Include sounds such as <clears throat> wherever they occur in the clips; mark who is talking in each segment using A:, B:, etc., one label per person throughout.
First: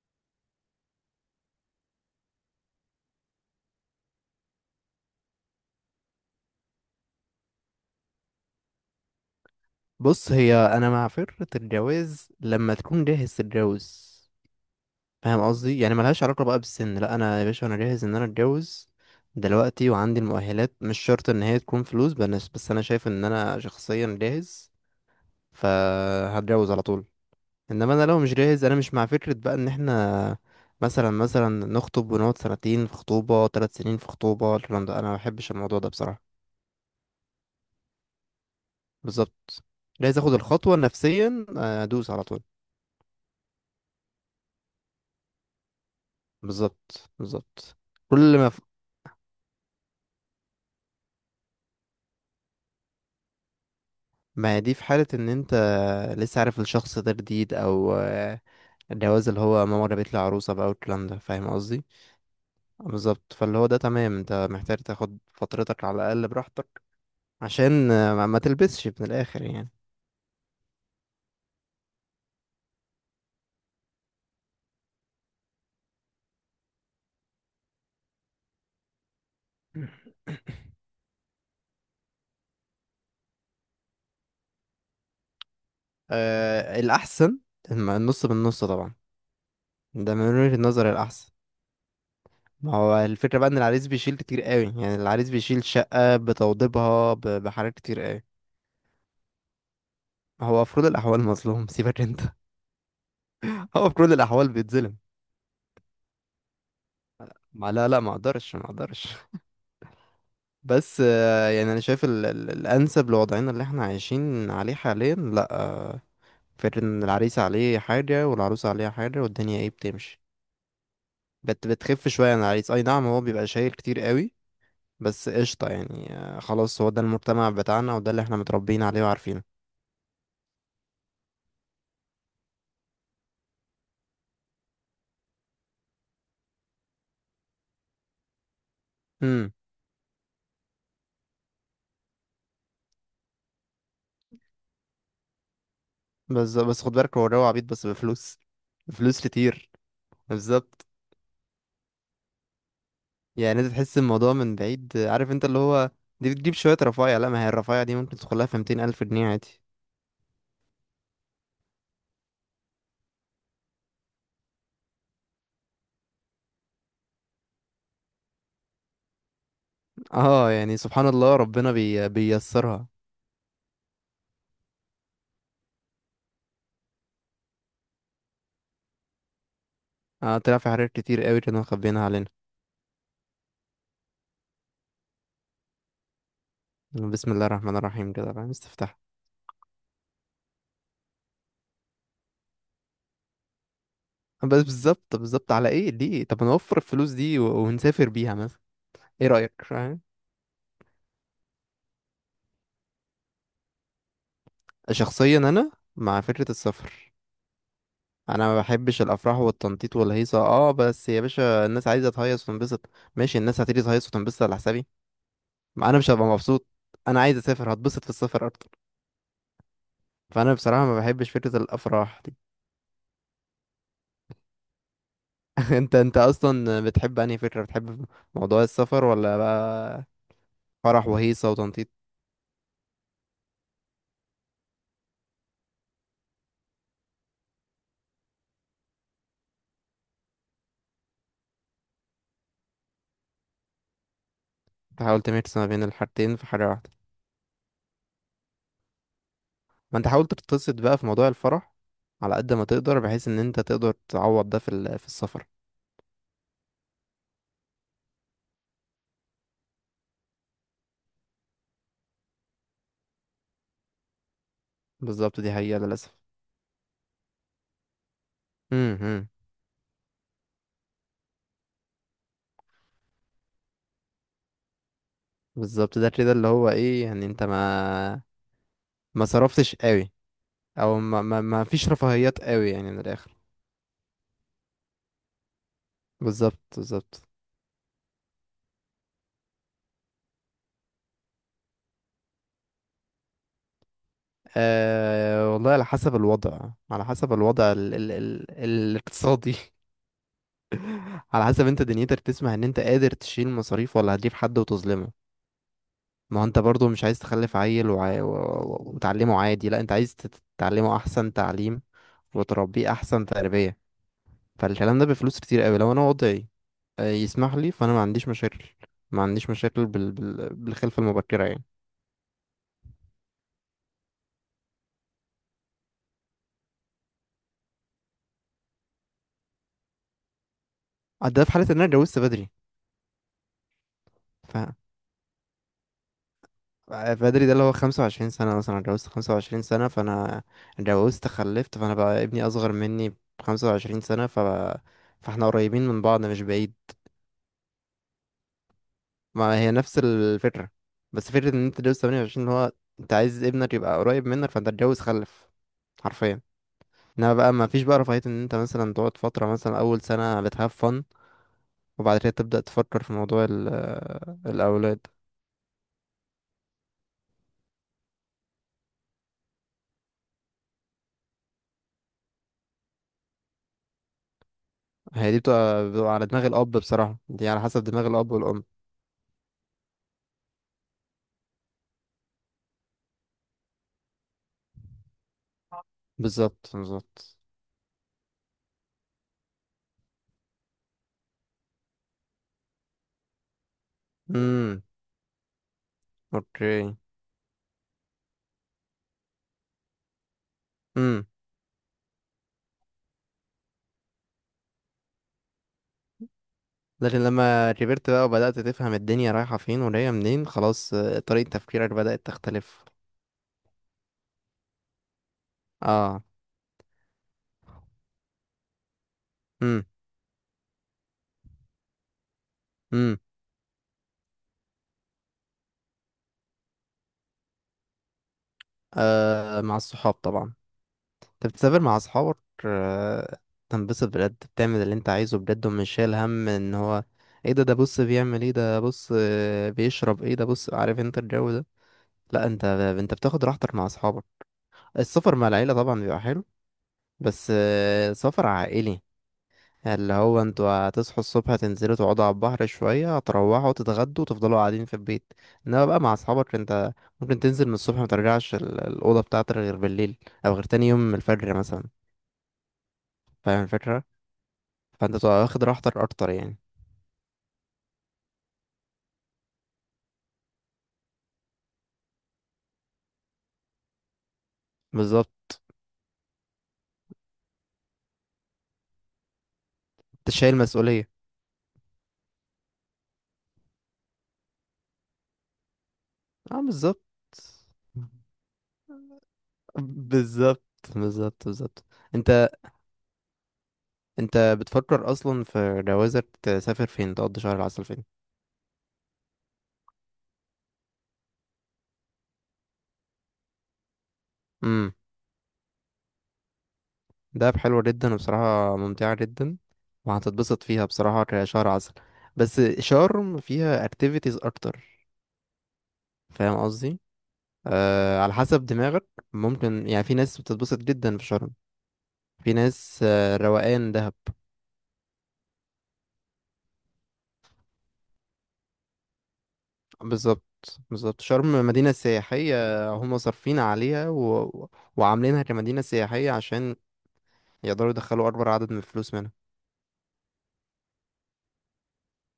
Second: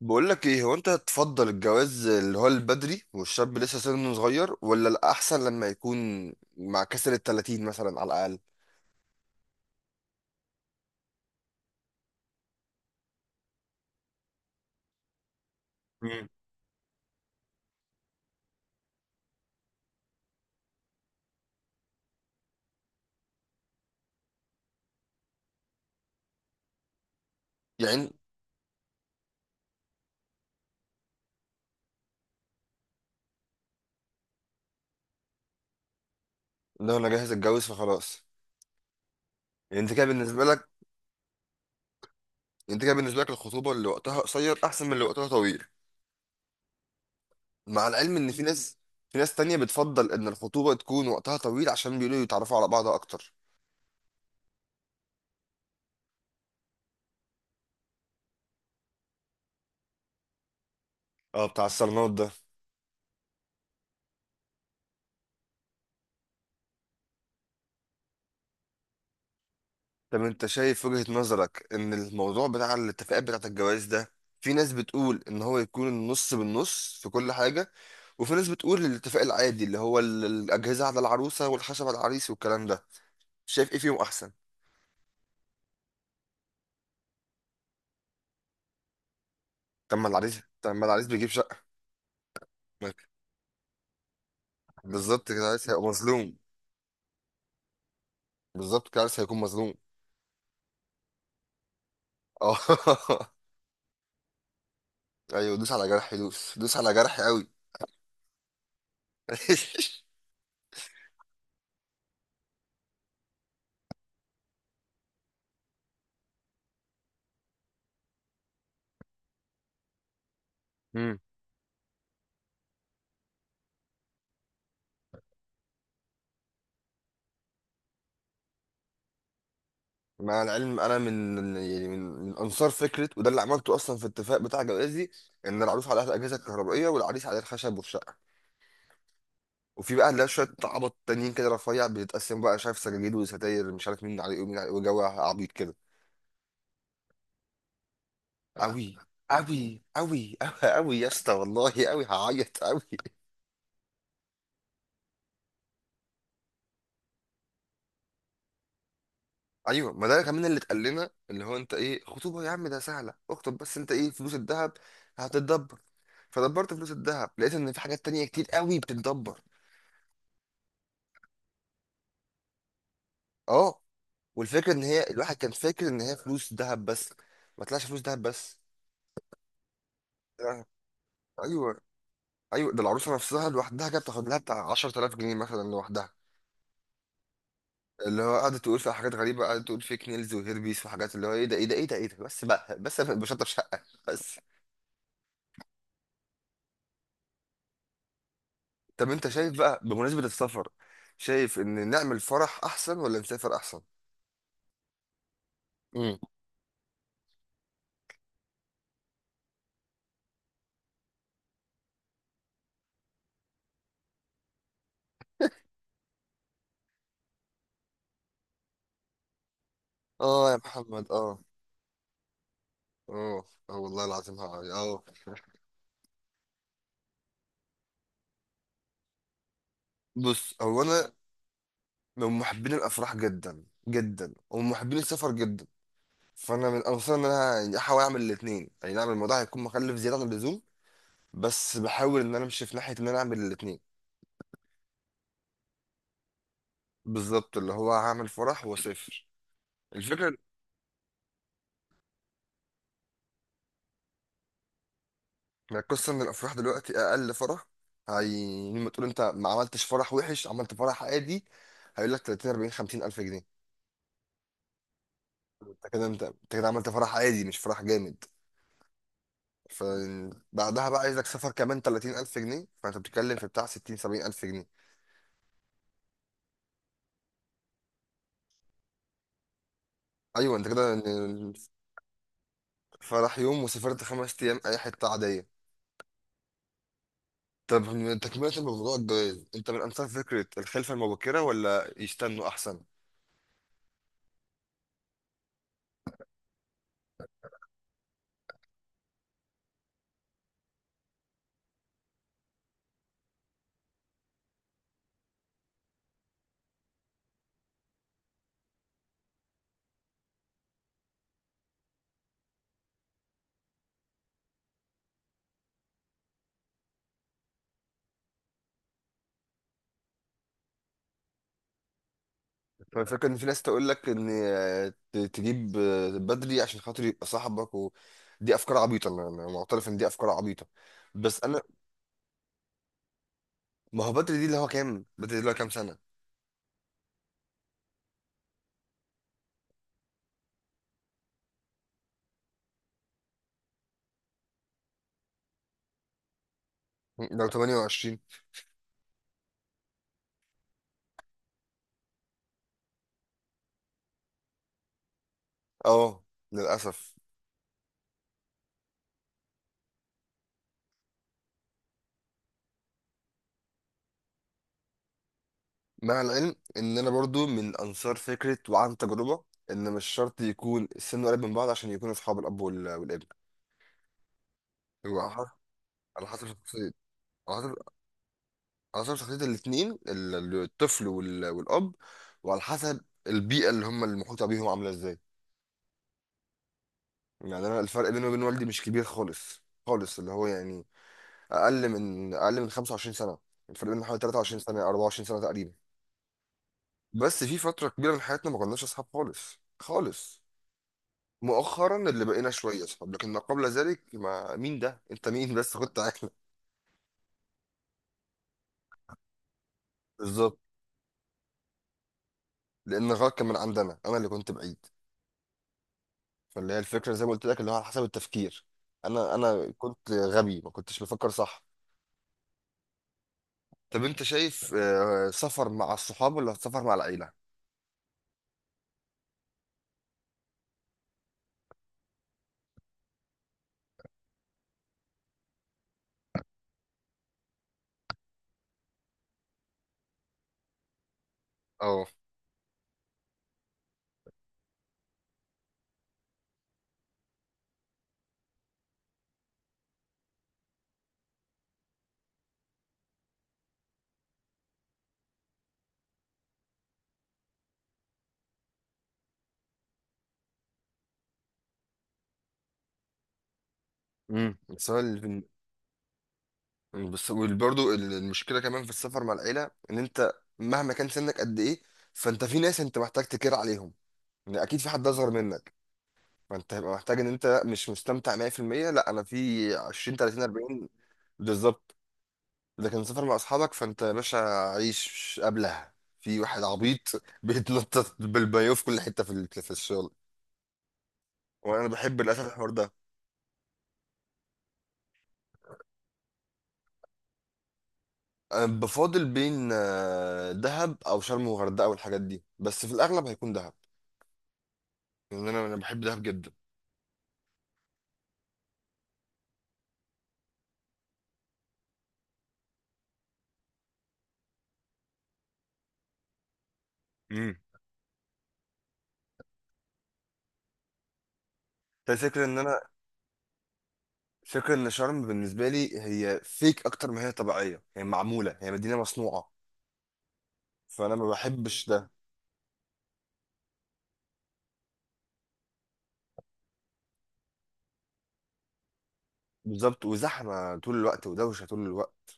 A: بقول لك ايه، هو انت تفضل الجواز اللي هو البدري والشاب لسه سنه صغير، ولا الاحسن لما يكون مع كسر ال 30 مثلا على الاقل؟
B: بص، هي انا مع فكرة الجواز لما تكون جاهز تتجوز. فاهم قصدي؟ يعني ملهاش
A: مم.
B: علاقة بقى بالسن. لا، انا يا باشا انا جاهز ان انا اتجوز دلوقتي وعندي المؤهلات. مش شرط ان هي تكون فلوس. بس، بس انا شايف ان انا شخصيا جاهز فهتجوز على طول. انما انا
A: يعني
B: لو مش جاهز انا مش مع فكرة بقى ان احنا مثلا نخطب ونقعد سنتين في خطوبة، ثلاث سنين في خطوبة. الكلام ده انا ما بحبش الموضوع ده بصراحة.
A: لو انا جاهز اتجوز فخلاص.
B: بالظبط.
A: يعني
B: جاهز اخد الخطوة نفسيا، ادوس على طول.
A: انت كده بالنسبه لك الخطوبه اللي وقتها قصير احسن من اللي وقتها طويل؟
B: بالظبط، بالظبط.
A: مع العلم ان
B: كل
A: في
B: ما ف...
A: ناس في ناس تانية بتفضل ان الخطوبه تكون وقتها طويل، عشان بيقولوا يتعرفوا على بعض اكتر.
B: ما هي دي في حالة ان انت لسه عارف الشخص ده جديد او الجواز اللي هو ماما جابت لي عروسة بقى والكلام ده،
A: اه،
B: فاهم
A: بتاع
B: قصدي؟
A: الصالونات.
B: بالظبط، فاللي هو ده تمام. انت محتاج تاخد فترتك على الاقل براحتك عشان ما تلبسش من الاخر يعني.
A: طب انت شايف وجهة نظرك ان الموضوع بتاع الاتفاقات بتاعت الجواز ده، في ناس بتقول ان هو يكون النص بالنص في كل حاجة، وفي ناس بتقول الاتفاق العادي اللي هو
B: <clears throat>
A: الاجهزة على العروسة والخشب على العريس والكلام ده. شايف ايه فيهم احسن؟
B: آه، الأحسن، النص بالنص طبعا.
A: طب ما
B: ده من
A: العريس،
B: وجهة
A: طب ما
B: النظر
A: العريس بيجيب
B: الأحسن.
A: شقة.
B: ما
A: ما-
B: هو الفكرة بقى إن العريس بيشيل كتير قوي، يعني
A: بالظبط
B: العريس
A: كده
B: بيشيل
A: العريس هيبقى
B: شقة
A: مظلوم.
B: بتوضيبها بحاجات كتير قوي.
A: بالظبط كده العريس هيكون مظلوم.
B: هو في كل الأحوال مظلوم. <laughs> سيبك أنت.
A: اه. <laughs>
B: <laughs> هو في كل الاحوال بيتظلم.
A: ايوه، دوس على جرحي، دوس دوس على جرحي قوي.
B: ما لا، لا، ما اقدرش، ما اقدرش. <laughs>
A: <laughs>
B: بس يعني انا شايف ال ال الانسب لوضعنا اللي احنا عايشين عليه حاليا لا فكرة ان العريس عليه حاجه والعروس عليها حاجه والدنيا ايه بتمشي، بتخف شويه عن العريس. اي نعم، هو بيبقى شايل كتير قوي، بس قشطه يعني. خلاص، هو ده المجتمع بتاعنا وده اللي احنا متربيين عليه وعارفينه.
A: مع العلم انا من، يعني من انصار فكره، وده اللي عملته اصلا في الاتفاق بتاع جوازي، ان العروس عليها الاجهزه الكهربائيه والعريس عليه الخشب والشقه.
B: امم.
A: وفي بقى اللي هي شويه عبط تانيين كده، رفيع بيتقسم بقى، شايف سجاجيد وستاير مش عارف مين عليه ومين عليه وجو عبيط كده.
B: بس خد بالك، هو جو عبيط بس بفلوس.
A: قوي.
B: بفلوس كتير.
A: قوي قوي.
B: بالظبط.
A: قوي يا اسطى، والله قوي، هعيط قوي.
B: يعني انت تحس الموضوع من بعيد، عارف انت اللي هو دي بتجيب شوية رفايع؟ لا، ما هي الرفايع دي ممكن تدخلها في 200 ألف جنيه عادي.
A: ايوه، ما ده كمان اللي اتقال لنا، اللي هو انت ايه خطوبه يا عم، ده سهله اكتب، بس انت ايه، فلوس الذهب هتتدبر. فدبرت فلوس الذهب، لقيت ان في حاجات تانية كتير قوي بتتدبر.
B: اه، يعني سبحان الله ربنا بيسرها.
A: اه. والفكره ان هي الواحد كان فاكر ان هي فلوس ذهب بس. ما طلعش فلوس ذهب بس.
B: اه، طلع
A: آه.
B: في حاجات كتير قوي كانوا
A: ايوه.
B: مخبيينها علينا.
A: ايوه، ده العروسه نفسها لوحدها كانت بتاخد لها بتاع 10000 جنيه مثلا لوحدها،
B: بسم الله الرحمن الرحيم
A: اللي
B: كده،
A: هو
B: فاهم؟
A: قعدت تقول فيها
B: استفتح.
A: حاجات غريبه، قعدت تقول فيك نيلز وهيربيس وحاجات، اللي هو ايه ده ايه ده ايه ده ايه ده، بس بقى، بس أنا بشطب شقه بس.
B: بس بالظبط، بالظبط. على ايه ليه؟ طب نوفر الفلوس دي ونسافر بيها مثلا.
A: طب
B: ايه
A: انت شايف
B: رأيك،
A: بقى،
B: فاهم؟
A: بمناسبه السفر، شايف ان نعمل فرح احسن ولا نسافر احسن؟
B: شخصيا انا
A: امم.
B: مع فكرة السفر. انا ما بحبش الافراح والتنطيط والهيصه، اه. بس يا باشا، الناس عايزه تهيص وتنبسط. ماشي، الناس هتيجي تهيص وتنبسط على حسابي. ما انا مش هبقى مبسوط. انا عايز اسافر، هتبسط في السفر اكتر.
A: اه
B: فانا
A: يا
B: بصراحه ما
A: محمد،
B: بحبش
A: اه.
B: فكره الافراح دي.
A: اه اه، والله العظيم، اه. آه.
B: <laughs> انت اصلا بتحب انهي فكره؟ بتحب موضوع السفر ولا بقى
A: بص، هو
B: فرح
A: انا
B: وهيصه وتنطيط؟
A: من محبين الافراح جدا جدا، ومن محبين السفر جدا. فانا من انصار ان انا، يعني احاول اعمل الاثنين. يعني نعم، الموضوع هيكون مكلف زياده عن اللزوم، بس بحاول ان انا امشي في ناحيه ان انا اعمل الاثنين.
B: تحاول تميكس ما بين الحاجتين في حاجه واحده.
A: بالظبط، اللي هو هعمل فرح واسافر.
B: ما انت حاول
A: الفكره
B: تتبسط بقى في موضوع الفرح على قد ما تقدر، بحيث ان انت تقدر تعوض ده في في السفر.
A: إن القصه ان الافراح دلوقتي اقل فرح، هي لما تقول انت ما عملتش فرح وحش عملت فرح عادي، هيقول لك 30 40 50 الف جنيه.
B: بالظبط، دي حقيقه
A: انت كده،
B: للاسف.
A: انت انت كده عملت فرح عادي، مش فرح جامد.
B: امم.
A: فبعدها بقى عايزك سفر كمان 30000 جنيه، فانت بتتكلم في بتاع 60 70000 جنيه.
B: بالظبط، ده كده اللي هو ايه يعني، انت ما صرفتش قوي،
A: ايوه، انت كده
B: او ما ما
A: يعني
B: ما فيش رفاهيات قوي يعني، من الاخر.
A: فرح يوم وسافرت خمس ايام اي حته عاديه.
B: بالظبط، بالظبط.
A: طب من تكمله الموضوع الجواز، انت من انصار فكره الخلفه المبكره ولا يستنوا احسن؟
B: أه والله، على حسب الوضع، على حسب الوضع ال الاقتصادي. <laughs> على حسب انت دنيتك تسمح ان انت قادر تشيل مصاريف، ولا هتجيب حد وتظلمه. ما هو انت برضو مش عايز تخلف عيل وتعلمه عادي. لا، انت عايز تعلمه احسن تعليم وتربيه احسن تربية. فالكلام ده بفلوس كتير قوي. لو انا وضعي يسمح لي فانا ما عنديش مشاكل. ما عنديش مشاكل بالخلفة المبكرة يعني.
A: فالفكره ان في ناس تقول لك ان، آه، تجيب، آه، بدري عشان خاطر يبقى صاحبك، ودي افكار عبيطه. انا معترف ان دي افكار عبيطه، بس
B: ده في
A: انا.
B: حالة ان انا اتجوزت بدري.
A: ما هو بدري دي اللي هو كام سنه؟
B: بدري ده اللي هو خمسة وعشرين سنة مثلا، أنا اتجوزت خمسة وعشرين سنة فأنا اتجوزت خلفت، فأنا بقى ابني أصغر مني بخمسة وعشرين سنة، فاحنا قريبين من بعض، مش بعيد.
A: لو 28.
B: ما هي نفس الفكرة، بس فكرة إن أنت تتجوز تمانية وعشرين، اللي هو أنت عايز ابنك يبقى قريب منك فأنت اتجوز خلف
A: اه،
B: حرفيا.
A: للاسف.
B: انما بقى ما فيش بقى رفاهية ان انت مثلا تقعد فترة، مثلا اول سنة بتهاف فن، وبعد كده تبدأ تفكر في موضوع الاولاد.
A: مع العلم ان انا برضو من انصار فكره وعن تجربه، ان مش شرط يكون السن قريب من بعض عشان يكونوا اصحاب الاب والابن. هو على
B: هي دي
A: حسب
B: بتبقى على
A: على
B: دماغ
A: حسب
B: الاب
A: شخصيه،
B: بصراحة، دي
A: على
B: على
A: حسب
B: حسب دماغ الاب والام.
A: على حسب شخصيه الاثنين، الطفل والاب، وعلى حسب البيئه اللي هم المحيطه بيهم عامله ازاي.
B: بالظبط، بالظبط.
A: يعني انا الفرق بيني وبين والدي مش كبير خالص خالص، اللي هو يعني اقل من 25 سنه. الفرق بيننا حوالي 23 سنه،
B: امم.
A: 24 سنه تقريبا.
B: اوكي.
A: بس في فتره كبيره من حياتنا ما كناش اصحاب خالص خالص.
B: امم.
A: مؤخرا اللي بقينا شويه اصحاب، لكن ما قبل ذلك ما، مين ده انت مين بس، كنت عارف.
B: لكن لما كبرت بقى وبدأت تفهم الدنيا رايحة فين وجاية منين،
A: بالظبط.
B: خلاص طريقة تفكيرك بدأت تختلف.
A: لان غلط كان من عندنا، انا اللي كنت بعيد.
B: اه.
A: فاللي هي الفكره زي ما قلت لك، اللي هو على حسب التفكير. انا
B: امم.
A: كنت غبي، ما كنتش بفكر صح.
B: امم.
A: طب انت شايف، آه، سفر مع الصحاب ولا سفر مع العيله؟
B: آه، مع الصحاب طبعا. انت بتسافر مع اصحابك، آه، تنبسط بجد، بتعمل اللي انت عايزه بجد، ومش شايل هم ان هو ايه ده؟ ده بص بيعمل ايه؟ ده بص بيشرب ايه؟ ده بص، عارف انت الجو ده.
A: اه.
B: لا، انت بتاخد راحتك مع اصحابك. السفر مع العيلة طبعا بيبقى حلو، بس سفر عائلي اللي هو انتوا هتصحوا الصبح، تنزلوا تقعدوا على البحر شوية، هتروحوا تتغدوا، وتفضلوا قاعدين في البيت. انما بقى مع اصحابك انت ممكن تنزل من الصبح مترجعش الأوضة بتاعتك غير بالليل، او غير تاني يوم من الفجر مثلا. فاهم الفكرة؟
A: امم،
B: فانت بتبقى
A: السؤال،
B: واخد راحتك اكتر يعني.
A: بس برضه المشكله كمان في السفر مع العيله ان انت مهما كان سنك قد ايه، فانت في ناس انت محتاج تكير عليهم، يعني اكيد في حد
B: بالظبط.
A: اصغر منك، فانت هيبقى محتاج ان انت مش مستمتع 100%. لا، انا في 20
B: انت
A: 30
B: شايل
A: 40.
B: مسؤولية.
A: بالظبط. لكن سفر مع اصحابك فانت يا باشا، عيش قبلها، في
B: اه
A: واحد عبيط
B: بالظبط،
A: <laughs> بيتنطط بالبايو في كل حته في في الشغل.
B: بالظبط، بالظبط، بالظبط.
A: وانا بحب للاسف
B: انت
A: الحوار ده.
B: انت بتفكر اصلا في جوازك تسافر فين تقضي شهر العسل؟
A: انا بفاضل بين، آه، دهب او شرم وغردقه والحاجات دي، بس في الاغلب هيكون دهب،
B: فين؟
A: لان انا بحب دهب جدا.
B: دهب حلوة جدا وبصراحة ممتعة جدا، وهتتبسط فيها بصراحة كشهر عسل. بس شرم فيها activities أكتر، فاهم قصدي؟
A: امم.
B: آه، على حسب دماغك. ممكن يعني في ناس بتتبسط جدا في شرم،
A: الفكرة
B: في
A: ان انا،
B: ناس روقان دهب.
A: فكرة ان شرم بالنسبة لي هي فيك اكتر ما هي طبيعية، هي معمولة، هي مدينة مصنوعة،
B: بالظبط،
A: فانا
B: بالظبط،
A: ما
B: شرم
A: بحبش
B: مدينة
A: ده.
B: سياحية. هم صارفين عليها وعاملينها كمدينة سياحية عشان يقدروا يدخلوا أكبر عدد من الفلوس منها.
A: بالظبط، وزحمة طول الوقت ودوشة طول الوقت.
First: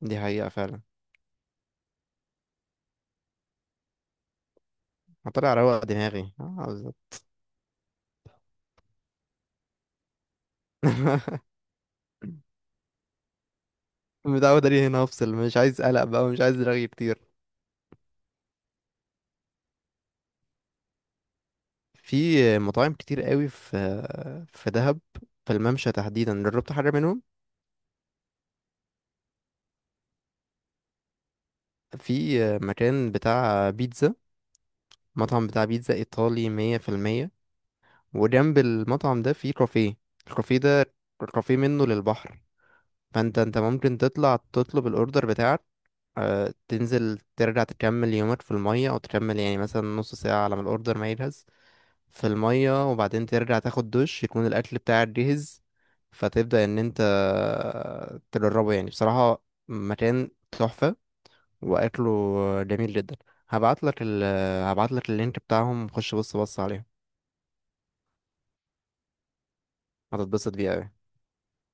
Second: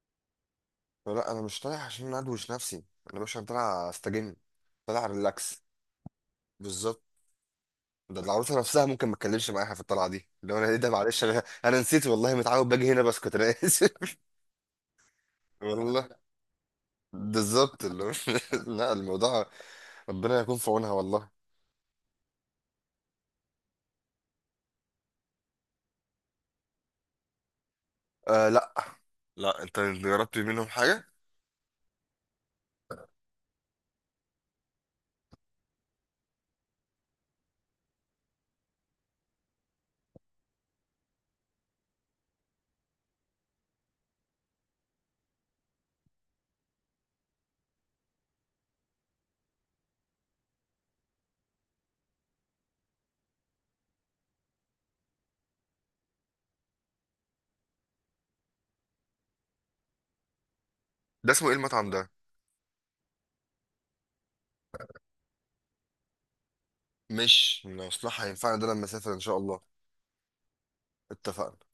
B: دي حقيقة فعلا.
A: فلا، أنا مش طالع عشان أدوش نفسي، أنا مش طالع أستجم، طالع
B: هطلع
A: ريلاكس.
B: روق دماغي، آه
A: بالظبط.
B: بالظبط.
A: ده العروسة نفسها ممكن ما تكلمش معاها في الطلعة دي لو أنا، إيه ده، معلش
B: <laughs>
A: أنا، <laughs> أنا نسيت، والله متعود باجي هنا بسكت، أنا آسف.
B: متعود عليه هنا، افصل، مش
A: <laughs>
B: عايز قلق
A: والله.
B: بقى، ومش عايز رغي كتير.
A: بالظبط <laughs> لا، الموضوع، ربنا يكون في عونها والله.
B: في مطاعم كتير قوي، في دهب، في الممشى تحديدا، جربت حاجة منهم؟
A: آه، لا. لا أنت جربت منهم حاجة.
B: في مكان بتاع بيتزا، مطعم بتاع بيتزا ايطالي مية في المية، وجنب المطعم ده في كافيه. الكافيه ده كافيه منه للبحر، فانت ممكن تطلع تطلب الاوردر بتاعك، تنزل ترجع تكمل يومك في المية، او تكمل يعني مثلا نص ساعة على ما الاوردر ما يجهز، في المية، وبعدين ترجع تاخد دش يكون الأكل بتاعك جاهز. فتبدأ إن أنت تجربه. يعني بصراحة مكان تحفة،
A: ده اسمه إيه المطعم
B: وأكله
A: ده؟
B: جميل جدا. هبعتلك ال هبعتلك اللينك بتاعهم، خش بص، بص عليهم.
A: مش مصلحة، هينفعنا ده لما أسافر إن شاء الله.
B: هتتبسط بيه أوي.
A: اتفقنا.